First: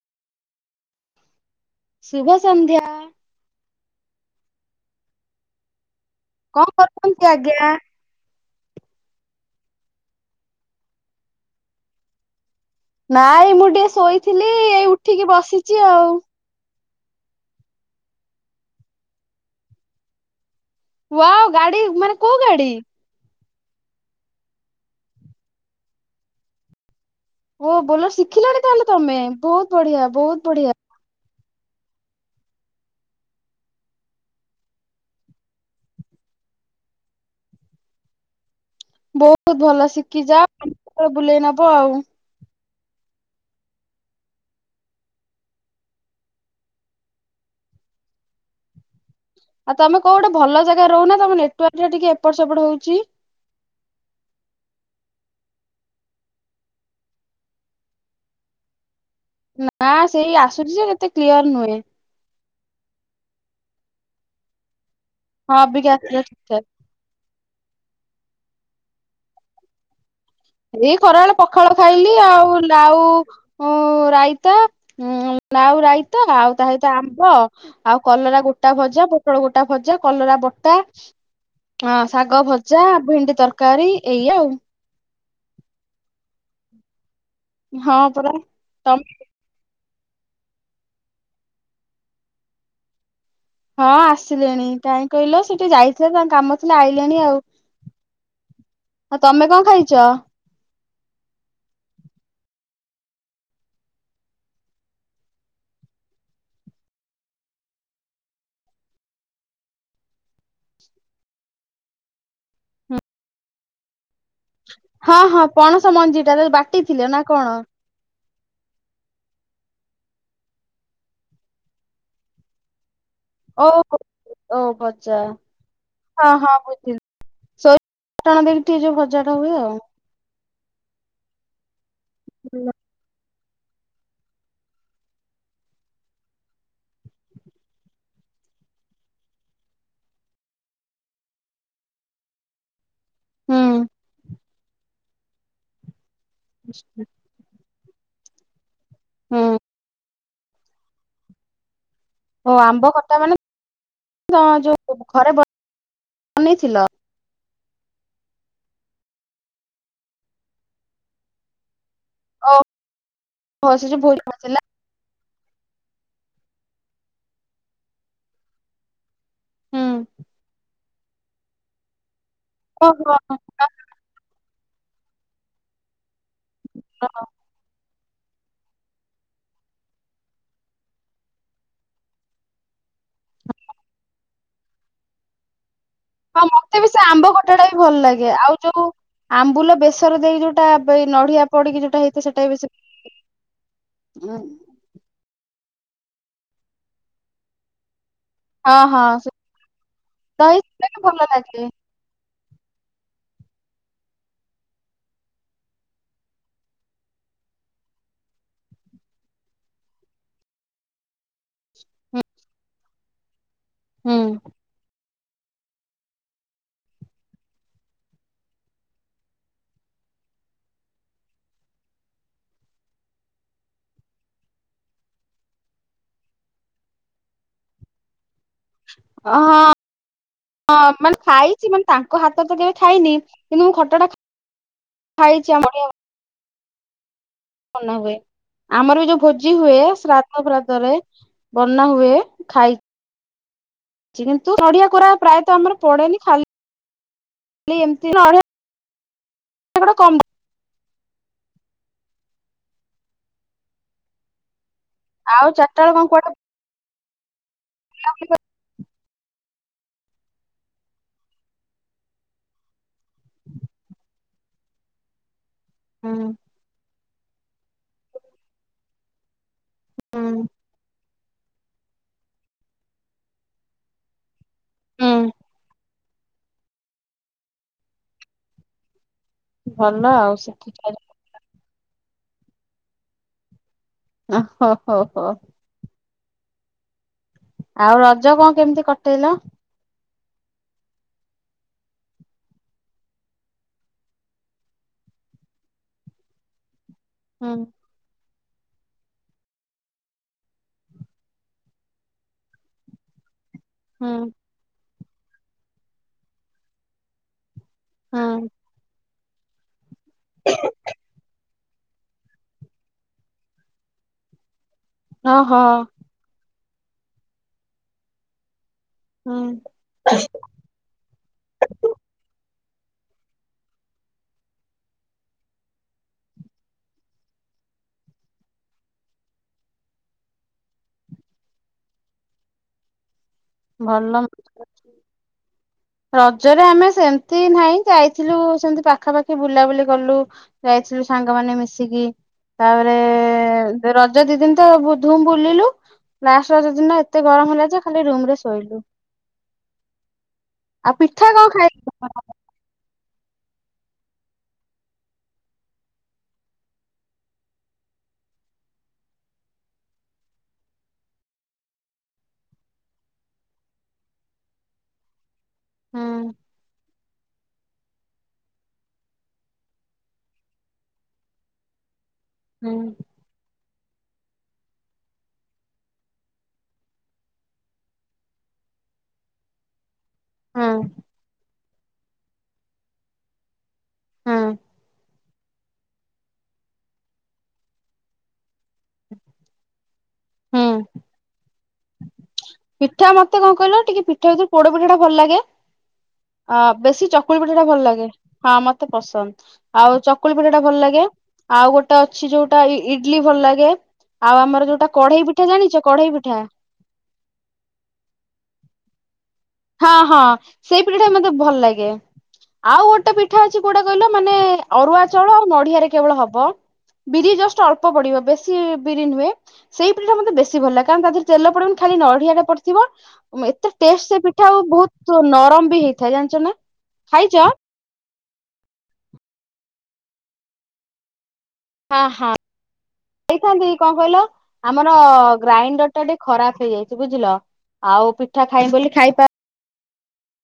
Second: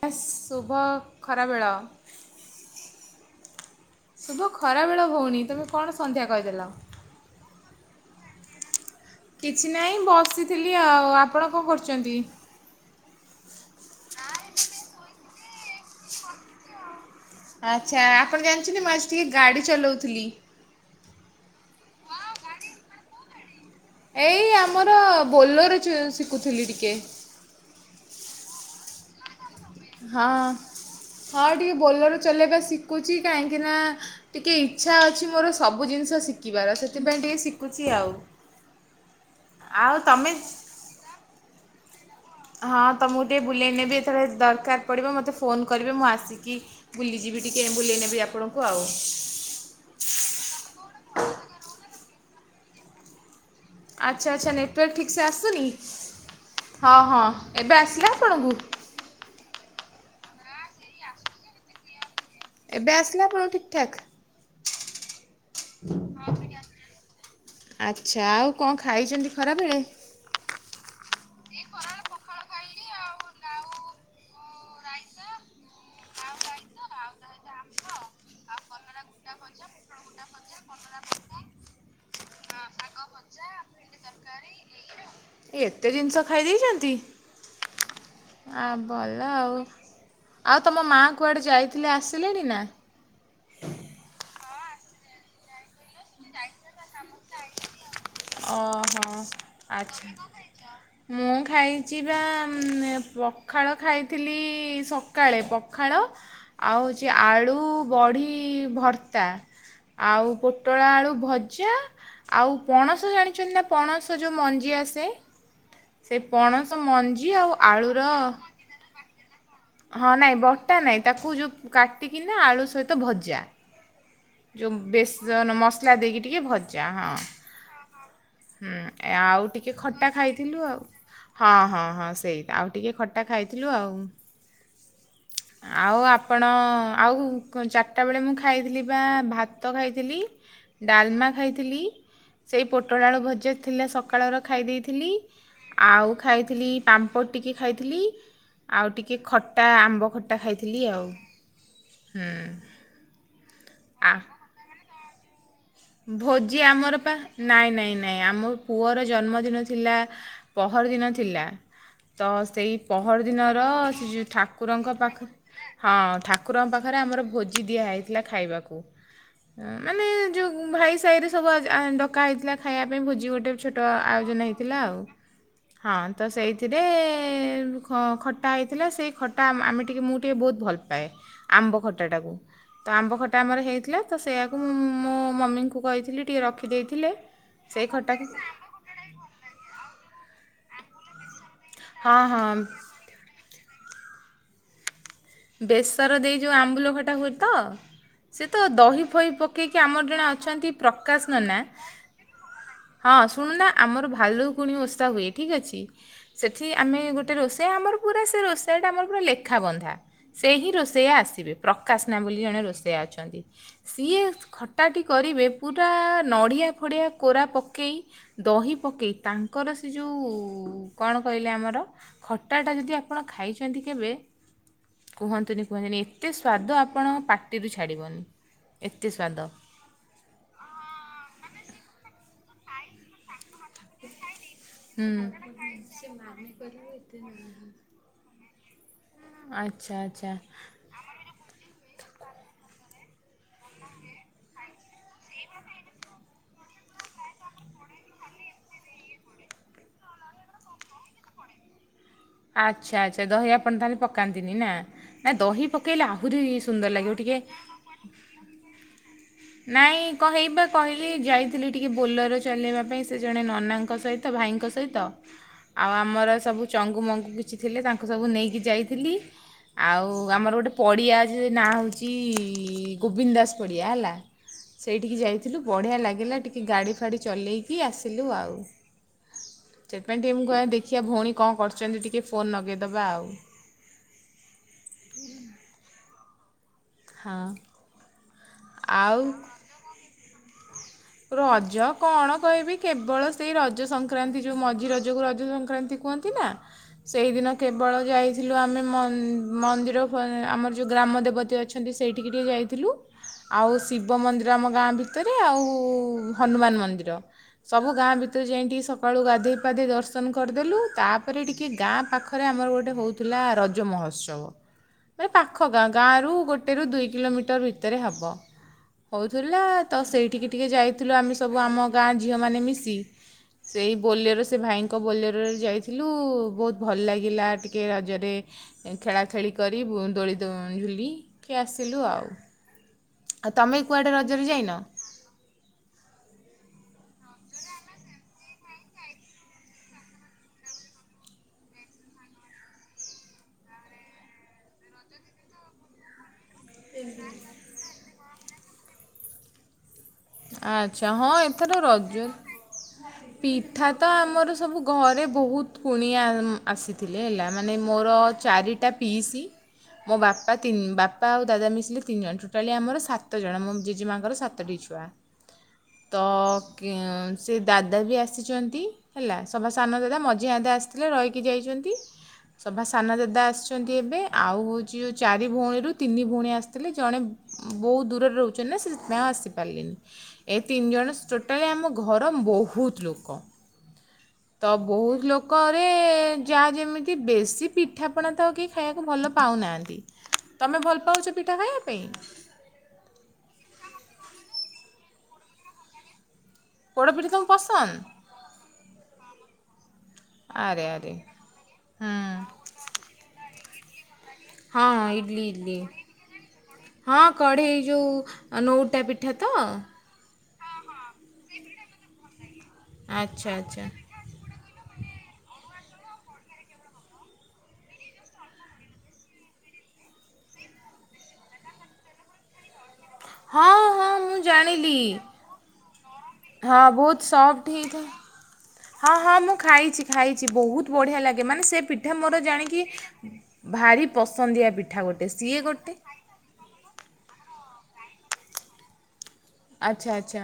ହେସ୍ ଶୁଭ ଖରାବେଳ। ଶୁଭସନ୍ଧ୍ୟଆ। ଶୁଭ ଖରା ବେଳ ଭଉଣି ତମେ କଣ ସନ୍ଧ୍ୟା କହିଦେଲ? କଣ କରୁଚନ୍ତି ଆଜ୍ଞା। କିଛି ନାହିଁ ବସିଥିଲି ଆଉ ଆପଣ କଣ କରୁଚନ୍ତି। ନାଇଁ ମୁଁ ଟିକେ ଶୋଇଥିଲି ଏଇ ଉଠିକି ବସିଚି ଆଉ। ଆଚ୍ଛା ଆପଣ ଜାଣିଚନ୍ତିି ମୁଁ ଆଜି ଟିକେ ଗାଡି ଚଲଉଥିଲି। ୱାଅ ଗାଡି ମାନେ କୋଉ ଗାଡି। ଏଇ ଆମର ବୋଲୋର ଶିକୁଥିଲି ଟିକେ। ଓ ବୋଲର ଶିଖିଲଣି ତାହେଲେ ତମେ ବୋହୁତ ବଢିଆ ବୋହୁତ ବଢିଆ। ହ ଟିକେ ବୋଲର ଚଲେଇବା ଶିକୁଚି କାହିଁକି ନା ଟିକେ ଇଚ୍ଛା ଅଛି ମୋର ସବୁ ଜିନିଷ ଶିକିବାର ସେଥିପାଇଁ ଟିକେ ଶିକୁଚି ଆଉ। ବୋହୁତ ଭଲ ଆଉ ଶିଖି ତମେ ଯା ବୁଲେଇ ନବ ଆଉ। ହଁ ତୁମକୁ ଟିକିେ ବୁଲେଇ ନେବି ଏଥର ଦରକାର ପଡ଼ିବ ମୋତେ ଫୋନ୍ କରିବେ ମୁଁ ଆସିକି ବୁଲିଯିବି ଟିକେ ବୁଲେଇ ନେବି ଆପଣଙ୍କୁ ଆଉ। ଆଉ ତମେ କୋ ଉ ଗୋଟେ ଭଲ ଜାଗାରେ ରହୁ ନ ତମ ନେଟୱାର୍କ ଟା ଟିକେ ଏପଟ ସେପଟ ହୋଉଚି। ଆଚ୍ଛା ଆଚ୍ଛା ନେଟୱାର୍କ ଠିକ୍ସେ ଆସୁନି ହଁ ହଁ ଏବେ ଆସିଲା ଆପଣଙ୍କୁ? ନା ସେଇ ଆସୁଚି ଯେ ସେତେ କ୍ଲିୟର ନୁହେଁ। ଏବେ ଆସିଲା ପୁରା ଠିକ୍ ଠାକ୍? ହଁ ଅବିକା ଆସିଲା ଠିକ୍ ଠାକ୍। ଆଚ୍ଛା ଆଉ କଣ ଖାଇଚନ୍ତି ଖରାବେଳେ? ଏଇ ଖରାବେଳେ ପଖାଳ ଖାଇଲି ଆଉ ଲାଉ ଉ ରାଇତା ଉ ନାଉ ରାଇତା ଆଉ ତା ସହିତ ଆମ୍ବ ଆଉ କଲରା ଗୋଟା ଭଜା ପୋଟଳ ଗୋଟା ଭଜା କଲରା ବଟା ହଁ ଶାଗ ଭଜା ଭେଣ୍ଡି ତରକାରୀ ଏଇଆ ଆଉ। ଏତେ ଜିନିଷ ଖାଇ ଦେଇଚନ୍ତି? ହଁ ପରା ଆ ତମେ ଭଲ ଆଉ। ଆଉ ତମ ମାଁ କୁଆଡ଼େ ଯାଇଥିଲେ ଆସିଲେଣି ନା? ହଁ ଆସିଲେଣି କାହିଁ କହିଲ ସେଟିକେ ଯାଇଥିଲେ ତାଙ୍କ କାମ ଥିଲା ଆଇଲେଣି ଆଉ। ଓହୋ ଆଉ ତମେ କଣ ଖାଇଛ ଆଚ୍ଛା ମୁଁ ଖାଇ ଖାଇଚି ପା ପଖାଳ ଖାଇଥିଲି ସକାଳେ ପଖାଳ ଆଉ ହଉଚି ଆଳୁ ବଢ଼ି ଭର୍ତ୍ତା ଆଉ ପୋଟଳ ଆଳୁ ଭଜା ଆଉ ପଣସ ଜାଣିଚନ୍ତି ନା ପଣସ ଯୋଉ ମଞ୍ଜି ଆସେ? ହଁ ହଁ ପଣସ ସେ ମଞ୍ଜି ଟା ତାକୁ ପଣସ ବାଟି ଥିଲେ ନା ମଞ୍ଜି ଆଉ କଣ? ଆଳୁର ହଁ ନାଇଁ ବଟା ନାଇଁ ତାକୁ ଯୋଉ କାଟିକିନା ଆଳୁ ସହିତ ଭଜା। ଓହୋ। ଓ ଯୋଉ ଭଜା ବେସନ ମସଲା ଦେଇକି ହଁ ଟିକେ ହଁ ଭଜା ବୁଝିଲି ହଁ। ସୋରିଷ ବାଟଣ ଦେଇକି ହୁଁ ଟିକେ ଯୋଉ ଭଜାଟା ଆଉ ହୁଏ ଟିକେ ଖ ଟା ଖାଇଥିଲୁ ଆଉ। ହଁ, ହଁ, ହଁ ସେଇ ଆଉ ଟିକେ ଖଟା ଖାଇଥିଲୁ ଆଉ। ଆଉ ଆପଣ ଆଉ କ-ଚାଟା ବେଳେ ମୁଁ ଖାଇଥିଲି ବା ଭାତ ଖାଇଥିଲି, ଡାଲମା ଖାଇଥିଲି। ସେଇ ପୋଟଳ ଆଳୁ ଭଜା ଥିଲା ସକାଳର ଖାଇ ଦେଇଥିଲି ଆଉ ଖାଇଥିଲି ହୁଁ ପାମ୍ପଡ ଟିକେ ଖାଇଥିଲି ଆଉ ଟିକେ ହୁଁ ଖଟା ଆମ୍ୱ ଖଟା ଖାଇଥିଲି ଆଉ। ଓ ଆମ୍ବ ଖଟା ମାନେ ଆ ଯା ଯୋଉ ଘରେ ବ ଭୋଜି ଆମର ପା। ନାଇଁ ନାଇଁ ନାଇଁ ଆମ ପୁଅର ଜନ୍ମଦିନ ଥିଲା ପହରଦିନ ଥିଲା। ତ ସେଇ ପହରଦିନର ଓହୋ ସେ ଯୋଉ ଭୋଜି ଥିଲା ଠାକୁରଙ୍କ ପାଖ ହଁ ଠାକୁରଙ୍କ ପାଖରେ ଆମର ଭୋଜି ଦିଆ ହେଇଥିଲା ଖାଇବାକୁ ଅ, ହୁଁ ମାନେ ଭାଇସାହି ରେ ସବୁ ଆଜ ଆଁ, ଡକା ହେଇଥିଲା ଖାଇବା ପାଇଁ ଓହୋ ଭୋଜି ଗୋଟେ ଛୋଟ ଆୟୋଜନ ହେଇଥିଲା ଆଉ। ହଁ ତ ସେଇଥିରେ [inaudible] ଖ-ଖଟା ହେଇଥିଲା ସେଇ ଖଟା ଆମ ଆମେ ଟିକେ ମୁଁ ଟିକେ ବହୁତ ଭଲ ପାଏ ଆମ୍ବ ଖଟାଟାକୁ। ତ ଆମ୍ବ ଖଟା ଆମର ହେଇଥିଲା ତ ସେଇଆକୁ ମୁଁ ମୋ ମମିଙ୍କୁ କହିିଥି ହଁ ମୋତେ ବି ସେ ଆମ୍ବ ଖଟା ଟା ବି ଭଲ ଖଟାକୁ ଲାଗେ। ଆଉ ଯୋଉ ଆମ୍ବୁଲ ବେସର ଦେଇ ଯୋଉଟା ଦେଇ ନଢିଆ ପଡିକି ଯୋଉଟା ହଁ ହେଇଥିବ ସେଟା ହଁ ବି ବେଶି ଅଁ, ବେସର ଦେଇ ଯୋଉ ଆମ୍ବୁଲ ଖଟା ହୁଏ ତ? ସେ ତ ହଁ ହଁ ଦହି ଫହି ସୁଧ ପକେଇକି ଆମର ଜଣେ ହେଇ ଅଛନ୍ତି ସେଟା ବି ଭଲ ପ୍ରକାଶ ନନା ଲାଗେ ହଁ ଶୁଣୁନା ଆମର ଭାଲୁକୁଣୀ ଓଷା ହୁଏ ଠିକ ଅଛି। ସେଠି ଆମେ ଗୋଟେ ରୋଷେଇଆ ଆମର ପୁରା ସେ ରୋଷେଇଆଟା ଆମର ପୁରା ଲେଖା ବନ୍ଧା। ସେ ହିଁ ରୋଷେଇଆ ଆସିବେ। ପ୍ରକାଶନା ବୋଲି ଜଣେ ରୋଷେଇଆ ଅଛନ୍ତି ହୁଁ ସିଏ ଖ ଟାଟି କରିବେ ପୁରା ନଡ଼ିଆ ଫଡ଼ିଆ କୋରା ପକେଇ ଦହି ପକେଇ ତାଙ୍କର ସେ ଯୋଉ କଣ କହିଲେ ଆମର ଖଟା ଟା ଯଦି ଆପଣ ଖାଇଛନ୍ତି କେବେ କୁହନ୍ତୁନି କୁହନ୍ତୁନି ଏତେ ସ୍ୱାଦ ଆପଣଙ୍କ ପାଟିରୁ ଛାଡ଼ିବନି। ଏତେ ସ୍ୱାଦ ଅ, ହଁ, ହଁ ମାନେ ଖାଇଛି ମାନେ ତାଙ୍କ ହାତ ରୁ ତ କେବେ ଖାଇନି। କିନ୍ତୁ ମୁଁ ଖଟା ଟା ଖାଇଛି ଆମର। ସେମାନେ [inaudible] ବନା ହୁଏ ଆମର ବି ଯୋଉ ଭୋଜି ହୁଏ ଆଚ୍ଛା ଆଚ୍ଛା। ଶ୍ରାଦ୍ଧ ବ୍ରତରେ ବନା ହୁଏ ଖାଇ ଚି କିନ୍ତୁ ନଡିଆ କୋରା ପ୍ରାୟତ ଆମର ପଡେନି, ଖାଲ ଲି ଏମତି [inaudible] ଆଚ୍ଛା ଆଚ୍ଛା ଦହି ଆପଣ ତାହେଲେ ପକାନ୍ତିନି ନା? ନା ଆଉ ଦହି ଚାରିଟା ବେଳେ କଣ ପକେଇଲେ କୁଆଡେ ଆହୁରି ସୁନ୍ଦର ଲାଗିବ ଟିକେ [inaudible] ନାଇଁ କହିବା କହିକି ଯାଇଥିଲି ଟିକେ ବୋଲେର ଚଲେଇବା ପାଇଁ। ସେ ଜଣେ ନନାଙ୍କ ସହିତ ଭାଇଙ୍କ ସହିତ ଆଉ ହୁଁ ଆମର ସବୁ ଚଙ୍ଗୁମଙ୍ଗ ଗୁ କିଛି ଥିଲେ ତାଙ୍କୁ ସବୁ ନେଇକି ଯାଇଥିଲି। ଆଉ ଆମର ଗୋଟେ ପଡିଆ ଅ ଛି ନାଁ ହଉଚି ଗୋବିନ୍ଦ ଦାସ ପଡ଼ିଆ ହେଲା। ସେଇଠିକି ହୁଁ ଯାଇଥିଲୁ ବଢ଼ିଆ ଲାଗିଲା ଟିକେ ଗାଡ଼ି ଫାଡ଼ି ଚଲେଇକି ଆସିଲୁ ଆଉ। ଚେଟ୍ ଭଲ ପାଇଁ ଟିକେ ଆଉ ମୁଁ କହେ ସେଥିପାଇଁ ଦେଖିଆ ଭଉଣୀ କଣ କରୁଛନ୍ତି ଟିକେ ଫୋନ୍ ନଗେଇଦବା ଆଉ। ଓ ହୋ ହୋ ହୋ। ହଁ। ଆଉ ରଜ କଣ କେମିତି ଆଉ କଟେଇଲ? ରଜ କଣ କହିବି କେବଳ ସେଇ ରଜ ସଂକ୍ରାନ୍ତି ଯୋଉ ମଝି ରଜକୁ ରଜ ସଂକ୍ରାନ୍ତି କୁହନ୍ତି ନା ହୁଁ ସେଇଦିନ କେବଳ ଯାଇ ଥିଲୁ ଆମେ ମନ୍ଦିର ଆମର ଯେଉଁ ଗ୍ରାମ ଦେବତୀ ଅଛନ୍ତି ସେଇଠିକି ଟିକେ ଯାଇଥିଲୁ। ଆଉ ହୁଁ ଶିବ ମନ୍ଦିର ଆମ ଗାଁ ଭିତରେ ଆଉ ହନୁମାନ ମନ୍ଦିର। ସବୁ ଗାଁ ଭିତରେ ହୁଁ ଯାଇ ଟିକେ ସକାଳୁ ଗାଧେଇ ପାଧେଇ ଦର୍ଶନ କରିଦେଲୁ। ତାପରେ ଟିକେ କି ଗାଁ ପାଖରେ ଆମର ଗୋଟେ ହଉଥିଲା ରଜ ମହୋତ୍ସବ। ମାନେ ପାଖ ଓହୋ ଗାଁ। ଗାଁରୁ ଗୋଟେରୁ ଦୁଇ କିଲୋମିଟର ଭିତରେ ହେବ। ହୁଁ ହେଉଥିଲା ତ ସେଇଠିକି ଟିକେ ଯାଇଥିଲୁ ଆମେ ସବୁ ଆମ ଗାଁ ଝିଅମାନେ ମିଶି। ସେଇ ବୋଲେର ସେ ଭାଇଙ୍କ ବୋଲେରରେ ଯାଇଥିଲୁ ବହୁତ ଭଲ ଲାଗିଲା ଟିକେ ରଜରେ ଖେଳା ଖେଳି କରି ଦୋଳି ଦୋ ଝୁଲି କି ଆସିଲୁ ଆଉ। ଆଉ ତମେ କୁଆଡ଼େ ଭଲ ରଜରେ ଯାଇନ? ରଜରେ ଆମେ ସେମତି ନାହିଁ। ଯାଇଥିଲୁ ସେମିତି ପାଖାପାଖି ବୁଲାବୁଲି କଲୁ। ଯାଇଥିଲ ସାଙ୍ଗମାନେ ମିଶିକି। ତାପରେ ରଜ ଦି ଦିନ ତ ବ ଧୁମ୍ ବୁଲିଲୁ। ଲାଷ୍ଟ୍ ରଜ ଦିନ ଏତେ ଗରମ ହେଲା ଯେ ଖାଲି ରୁମ ରେ ଶୋଇଲୁ। ଆଉ ଆଚ୍ଛା ହଁ ପିଠା କଣ ଖାଇ ଏଥର ରଜ ପିଠା ତ ଆମର ସବୁ ଘରେ ବହୁତ କୁଣିଆ ଆସିଥିଲେ ହେଲା ମାନେ ମୋର ଚାରି ଟା ପିଇସି। ମୋ ବାପା ତିନି ବାପା ଆଉ ଦାଦା ମିଶିଲେ ତିନି ଜଣ। ଟୋଟାଲି ଆମର ସାତ ଜଣ। ମୋ ଜେଜେମାଆଙ୍କର ସାତଟି ଛୁଆ। ହୁଁ ତ ସେ ଦାଦା ବି ଆସିଛନ୍ତି। ହେଲା ସଭା ସାନ ଦାଦା ମଝିଆଦେ ଆସିଥିଲେ ରହିକି ଯାଇଛନ୍ତି। ହୁଁ ସଭା ସାନ ଦାଦା ଆସିଛନ୍ତି ଏବେ। ଆଉ ହେଉଛି ଯେଉଁ ଚାରି ଭଉଣୀରୁ ତିନି ଭଉଣୀ ଆସିଥିଲେ ଜଣେ ବହୁତ ଦୂରରେ ରହୁଛନ୍ତି ନା ସେଥ୍ ପାଇଁ ଆଉ ଆସିପାରିଲେନି। ଏ ହୁଁ ତିନି ଜଣ ଟୋଟାଲି ଆମ ଘର ବହୁତ ଲୋକ। ହୁଁ ତ ବହୁତ୍ ଲୋକରେ ଯାହା ଯେମିତି ବେଶୀ ପିଠାପଣା ତ କେ ଖାଇବାକୁ ଭଲ ପାଉନାହାନ୍ତି। ହୁଁ ତମେ ଭଲ୍ ପାଉଛ ପିଠା ଖାଇବା ପାଇଁ? ପିଠା ମତେ କଣ କହିଲ ଟିକେ ପିଠା ଭିତରେ ପୋଡ଼ ପିଠା ଟା ଭଲ୍ ଲାଗେ। ଆ ବେଶୀ ପୋଡ଼ପିଠା ଚକୁଳି ତୁମ ପିଠା ଟା ଭଲ୍ ପସନ୍ଦ ଲାଗେ। ହଁ ମତେ ପସନ୍ଦ। ଆଉ ଚ କୁଳି ପିଠାଟା ଭଲ୍ ଆରେ ଲାଗେ। ଆରେ ଆଉ ଗୋଟେ ଅଛି ହୁଁ ଯଉଟା ଇ ଇଡିଲି ଭଲ୍ ଲାଗେ। ଆଉ ଆମର ଯଉଟା ହଁ କଢ଼େଇ ଇଡ଼ଲି ପିଠା ଇଡ଼ଲି ଜାଣିଛ କଢ଼େଇ ପିଠା? ହଁ କଢ଼େଇ ଯଉ ନଉଟା ପି ପିଠା ତ? ହଁ ହଁ ସେଇ ପିଠାଟା ମତେ ଭଲ୍ ଲାଗେ। ଆଉ ଗୋଟେ ପିଠା ଆଚ୍ଛା ଅଛି କୋଉଟା ଆଚ୍ଛା କହିଲ? ମାନେ ଅରୁଆ ଚାଉଳ ଆଉ ନଡ଼ିଆ ରେ କେବଳ ହବ। ବିରି ଜଷ୍ଟ୍ ଅଳ୍ପ ପଡ଼ିବ ବେଶୀ ବିରି ନୁହେଁ। ସେଇ ପିଠା ଟା ମତେ ବେଶୀ ଭଲ୍ ଲାଗେ କାରଣ ତା ଦେହରେ ତେଲ ପଡ଼ିବ ଖାଲି ନଡ଼ିଆ ଢା ପଡି଼ଥିବ। ଏତେ ହଁ ଟେଷ୍ଟ୍ ହଁ ସେ ପି ମୁଁ ଜାଣିଲି ନା ହଁ ବହୁତ୍ ଖାଇଛ? ସଫ୍ଟ୍। ଠି ହେଇ ହଁ ହଁ ମୁଁ ଖାଇଛି ଖାଇଛି ବହୁତ୍ ବଢ଼ିଆ ଲାଗେ ମାନେ ସେ ହଁ ପିଠା ହଁ। ମୋର ଜାଣିକି ଖାଇଥାନ୍ତି କଣ ଭାରି କହିଲ ପସନ୍ଦିଆ ପିଠା ଗୋଟେ ସିଏ ଗୋଟେ। ଖରାପ୍ ହେଇଯାଇଛି ବୁଝିଲ। ଆଉ ପିଠା ଖାଇମ୍ ବୋଲି ଖାଇପା ଆଚ୍ଛା ଆଚ୍ଛା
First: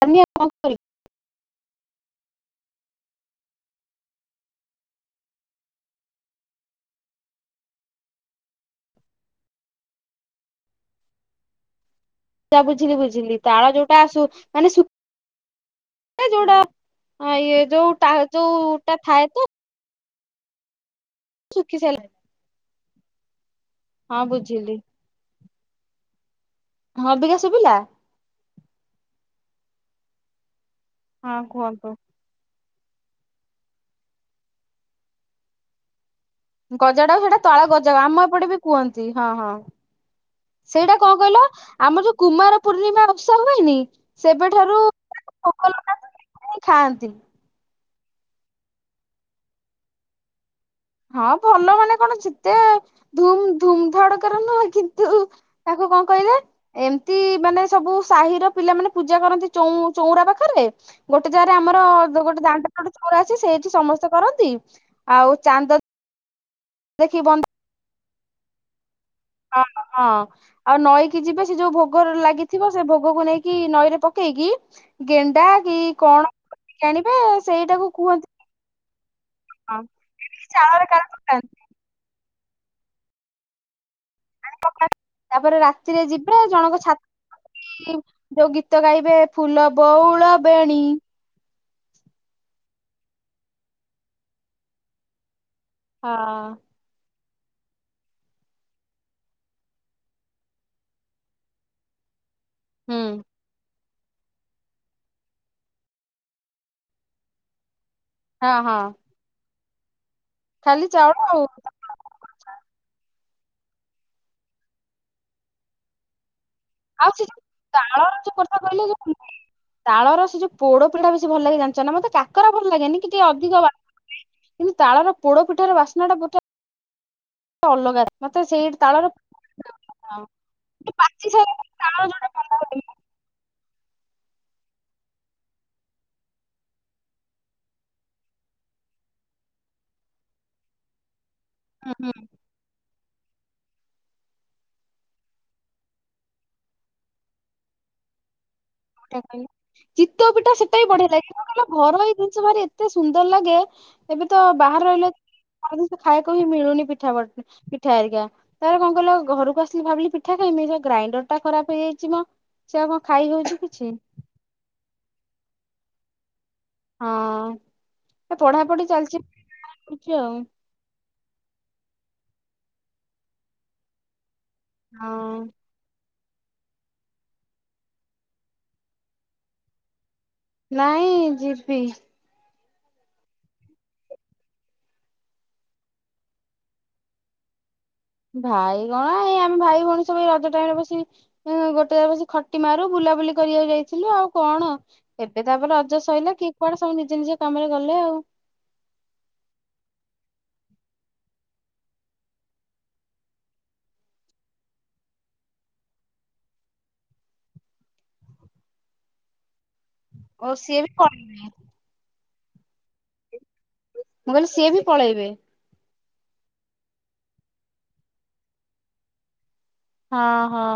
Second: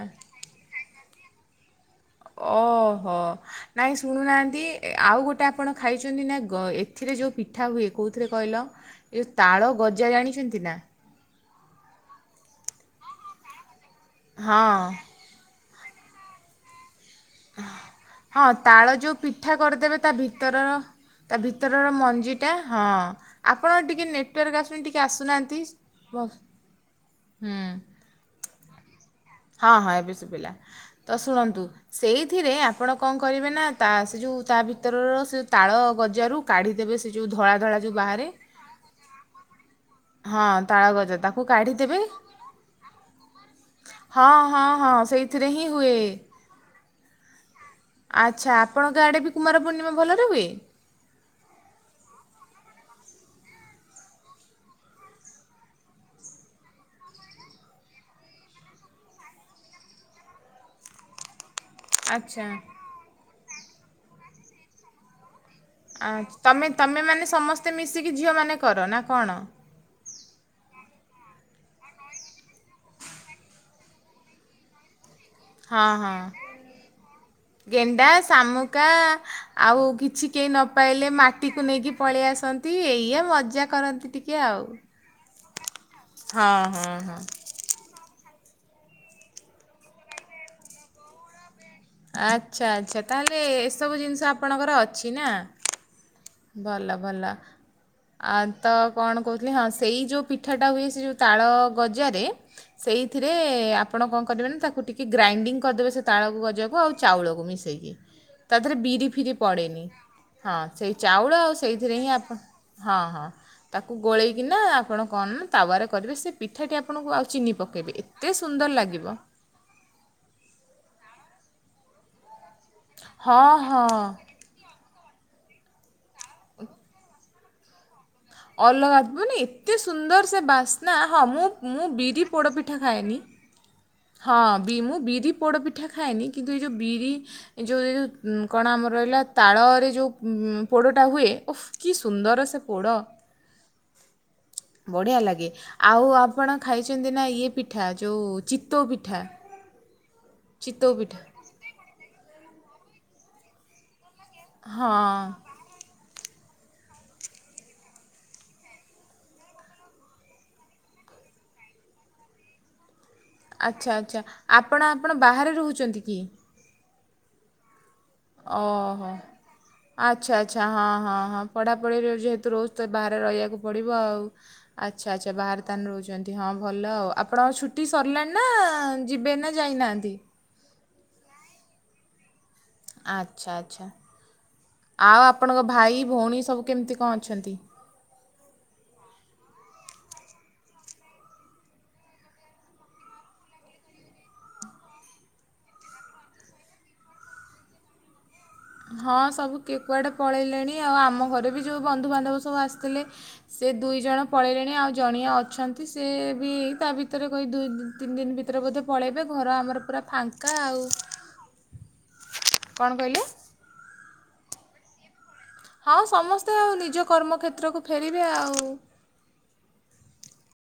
ଓହୋ। ନାଇଁ ଶୁଣୁନାହାନ୍ତି ଆଉ ଗୋଟେ ଆପଣ ଖାଇଛନ୍ତି ନା ଗ ଏଥିରେ ଯଉ ପିଠା ହୁଏ କଉଥିରେ କହିଲ? ଏଇ ତାଳ ଗଜା ଜାଣିଛନ୍ତି ନା? ତା ବୁଝିଲି ବୁଝିଲି ତାଳ ଯୋଉଟା ଆସୁ ମାନେ ସୁ ହଁ ମାନେ ଯୋଉଟା ହଁ ଇଏ ଯୋଉଟା ହଁ ଯୋଉଟା ତାଳ ଯୋଉ ଥାଏ ତ ପିଠା କରିଦେବେ ତା ଭିତରର ତା ଶୁଖି ଭିତରର ସାରିଲା ମଞ୍ଜିଟା ହଁ ଆପଣ ଟିକେ ହଁ ନେଟ୍ୱାର୍କ ବୁଝିଲି ଆସୁନି ଟି ଟିକେ ଆସୁନାହାନ୍ତି ମୋ ହଁ ଅଭିକା ଶୁଭିଲା। ହଁ ଏବେ ଶୁବିଲା ତ ହଁ ଶୁଣନ୍ତୁ କୁହନ୍ତୁ। ସେଇ ଥିରେ ଆପଣ କଣ କରିବେ ନା ତା ସେ ଯୋଉ ତା ଭିତରର ସେଇ ତାଳ ଗଜାରୁ କାଢ଼ିଦେବେ ସେ ଗଜଟାକୁ ଯେଉଁ ସେଇଟା ଧଳା ତାଳ ଧଳା ଯେଉଁ ଗଜା ଆମ ବାହାରେ ଏପଟେ ବି କୁହନ୍ତି ହଁ ହଁ। ହଁ ତାଳ ସେଇଟା କଣ ଗଜା କହିଲ ତାକୁ କାଢ଼ିଦେବେ ଆମର ଯୋଉ କୁମାର ପୂର୍ଣ୍ଣିମା ଓସା ହୁଏନି। ହଁ ହଁ ସେବେଠାରୁ ହଁ ସେଇଥିରେ ହିଁ ହୁଏ। [unintelligible] ଖାଆନ୍ତି। ଆଚ୍ଛା ଆପଣଙ୍କ ଆଡ଼େ ବି କୁମାର ପୂର୍ଣ୍ଣିମା ଭଲରେ ହୁଏ? ହଁ ଭଲ ମାନେ କଣ ଯେତେ ଧୁମ୍ ଧୁମ୍ ଧଡାକରେ ନୁହଁ କିନ୍ତୁ ତାକୁ କଣ କହିଲେ? ଏମିତି ମାନେ ସବୁ ସାହିର ପିଲାମାନେ ପୂଜା କରନ୍ତି ଚଉଁ ଚଉଁରା ପାଖରେ। ଗୋଟେ ଜାଗାରେ ଆମର ଗୋଟେ ଆଚ୍ଛା। ଦାଣ୍ଡଟେ ଚଉଁରା ଅଛି ସେଇଠି ସମସ୍ତେ କରନ୍ତି ଆଉ ଚାନ୍ଦ ଆଚ୍ ତମେ ତମେ ଦେଖି ମାନେ ବନ୍ଦ ସମସ୍ତେ ମିଶିକି ଝିଅ ମାନେ କର ନା କଣ? ହଁ ହଁ। ଆଉ ନଈକି ଯିବେ ସେ ଯୋଉ ଭୋଗ ଲାଗିଥିବ ସେ ଭୋଗକୁ ନେଇକି ନଈରେ ପକେଇକି। ଗେଣ୍ଡା କି ହଁ ହଁ କଣ? ଧରିକି ଆଣିବେ ସେଇଟାକୁ ଗେଣ୍ଡା, କୁହନ୍ତି ଶାମୁକା କଣ ଆଉ କିଛି କେହି ନ ଚାଳରେ କାଳେ ପାଇଲେ ପକାନ୍ତି ମାଟିକୁ ନେଇକି। ପଳେଇ ଆସନ୍ତି ଏଇଆ ମଜା କରନ୍ତି ଟି ତାପରେ ରାତିରେ ଯିବେ ହଁ ଜଣଙ୍କ ହଁ ଛା ହଁ ଯୋଉ ଗୀତ ଗାଇବେ ଫୁଲ ବଉଳ ବେଣୀ। ଆଚ୍ଛା ଆଚ୍ଛା ତା ହେଲେ ଏସବୁ ଜିନିଷ ଆପଣଙ୍କର ଅଛି ନା? ହଁ। ଭଲ ଭଲ। ଆ ତ କଣ କହୁଥିଲି ହଁ ସେଇ ଯୋଉ ପିଠାଟା ହୁଏ ସେ ଯୋଉ ତାଳ ଗଜାରେ। ହୁଁ। ସେଇଥିରେ ଆ ଆପଣ କଣ କରିବେ ନା ତାକୁ ଟିକେ ଗ୍ରାଇଣ୍ଡିଙ୍ଗ୍ କରିଦେବେ ସେ ତାଳକୁ ଗଜାକୁ ଆଉ ଚାଉଳକୁ ମିଶେଇକି। ହଁ ତା ଦେହରେ ହଁ ବିରି ଫିରି ପଡେନି ହଁ ସେଇ ଚାଉଳ ଆଉ ସେ ସେଇଥିରେ ଆପଣ ହଁ ହଁ ତାକୁ ଗୋଳେଇକିନା ଆପଣ କଣ ତାୱାରେ କରିବେ ସେ ପିଠାଟି ଆପଣଙ୍କୁ ସେ ଆଉ ଯୋଉ ଚିନି ପକାଇବେ ତାଳର ଯୋଉ ଏତେ କଥା ସୁନ୍ଦର କହିଲେ ଯୋଉ ଲାଗିବ। ତାଳର ସେ ଯୋଉ ପୋଡ ପିଢାଟା ବେଶୀ ଭଲ ଲାଗେ ଜାଣିଛ ନା ମତେ କାକରା ଭଲ ଲାଗେନି କି ଟିକେ ହଁ ଅଧିକ ହଁ କିନ୍ତୁ ତାଳର ପୋଡ ପିଠାର ବାସ୍ନାଟା ଗୋଟେ ହ ଅଲଗା ମତେ ସେଇ ଅଲଗା ତାଳର ଏତେ ସୁନ୍ଦର ସେ ବାସ୍ନା ହଁ ପାଚି ମୁଁ ସାଇଲେ ମୁଁ ତାଳ ବିରି ଯୋଉଟା ଭଲ ପୋଡପିଠା ଲାଗେ ଖାଏନି। ହଁ ବି ମୁଁ ବିରି ପୋଡପିଠା ଖାଏନି କିନ୍ତୁ ଏଇ ଯୋଉ ବିରି ଏ ଯୋଉଁ କଣ ଆମର ରହିଲା ତାଳରେ ଯୋଉ ପୋଡ଼ଟା ହୁଏ ଓଫ୍ ହୁଁ କି ହୁଁ। ସୁନ୍ଦର ସେ ପୋଡ଼ ବଢିଆ ଲାଗେ ଆଉ ଆପଣ ଖାଇଛନ୍ତି ନା ଇଏ ପିଠା ଯୋଉ ହଁ ଚିତଉ ପିଠା ସେଟା ବି ଚିତଉ ବଢିଆ ପିଠା ଲାଗେ। ଘରୋଇ ଜିନିଷ ଭାରି ଏତେ ସୁନ୍ଦର ଲାଗେ ଏବେ ତ ବାହାର ହଁ ରହିଲେ। ଆଜି ମତେ ଖାଇବାକୁ ହିଁ ମିଳୁନି ପିଠା [unintelligible] ପିଠା ହେରିକା। ତାରେ କଣ କହିଲ ଘରକୁ ଆସିଲି ଭାବିଲି ପିଠା ଖାଇମି ଗ୍ରାଇଣ୍ଡର ଟା ଖରାପ ହେଇଯାଇଛି ମ ସେ ଆ କଣ ଖାଇ ହଉଛି ଆଚ୍ଛା କିଛି ଆଚ୍ଛା ଆପଣ ଆପଣ ବାହାରେ ରହୁଛନ୍ତି କି? ହଁ ଏ ପଢାପଢି ଓହୋ ଚାଲିଛି କରୁଛି ଆଉ ଆଚ୍ଛା ଆଚ୍ଛା ହଁ ହଁ ହଁ। ପଢ଼ାପଢ଼ିରେ ଯେହେତୁ ରୋଜ ତ ବାହାରେ ରହିବାକୁ ପଡ଼ିବ ଆଉ। ଆଚ୍ଛା ଆଚ୍ଛା ହଁ ବାହାରେ ଦତାନ ରହୁଛନ୍ତି ହଁ ଭଲ ଆଉ ଆପଣ ଛୁଟି ସରିଲାଣି ନା ଯିବେ ନା ଯାଇନାହାନ୍ତି। ନାଇଁ ଯିବି। ଆଚ୍ଛା ଆଚ୍ଛା ଆଉ ଆପଣଙ୍କ ଭାଇ ଭଉଣୀ ସବୁ କେମିତି କଣ ଅଛନ୍ତି? ଭାଇ କଣ ଏଇ ଆମେ ଭାଇ ଭଉଣୀ ସବୁ ଏଇ ରଜ ଟାଇମ ରେ ବସିକି ଗୋଟେ ଏମିତି ଖଟି ମାରୁ ବୁଲାବୁଲି କରିବାକୁ ଯାଇଥିଲୁ ଆଉ କଣ। ଏବେ ତାପରେ ରଜ ସଇଲା କିଏ କୁଆଡ଼େ ସବୁ ନିଜ ନିଜ କାମରେ ଗଲେ ଆଉ। ହଁ ସବୁ କେ କୁଆଡ଼େ ପଳେଇଲେଣି ଆଉ ଆମ ଘରେ ବି ଯୋଉ ବନ୍ଧୁ ବାନ୍ଧବ ସବୁ ଆସିଥିଲେ ସେ ଦୁଇ ଜଣ ପଳେଇଲେଣି ଆଉ ଜଣିଆ ଅଛନ୍ତି ସେ ବି ତା ଭିତରେ କହି ଦୁଇ ତିନି ଦିନ ଭିତରେ ବୋଧେ ପଳାଇବେ, ଘର ଆମର ପୁରା ଓ ଫାଙ୍କା ସିଏ ଆଉ ବି ପଳେଇବେ କଣ କହିଲେ? ମୁଁ କହିଲି ସିଏ ବି ପଳେଇବେ। ହଁ ସମସ୍ତେ ଆଉ ନିଜ କର୍ମକ୍ଷେତ୍ରକୁ ଫେରିବେ ଆଉ। ହଁ ହଁ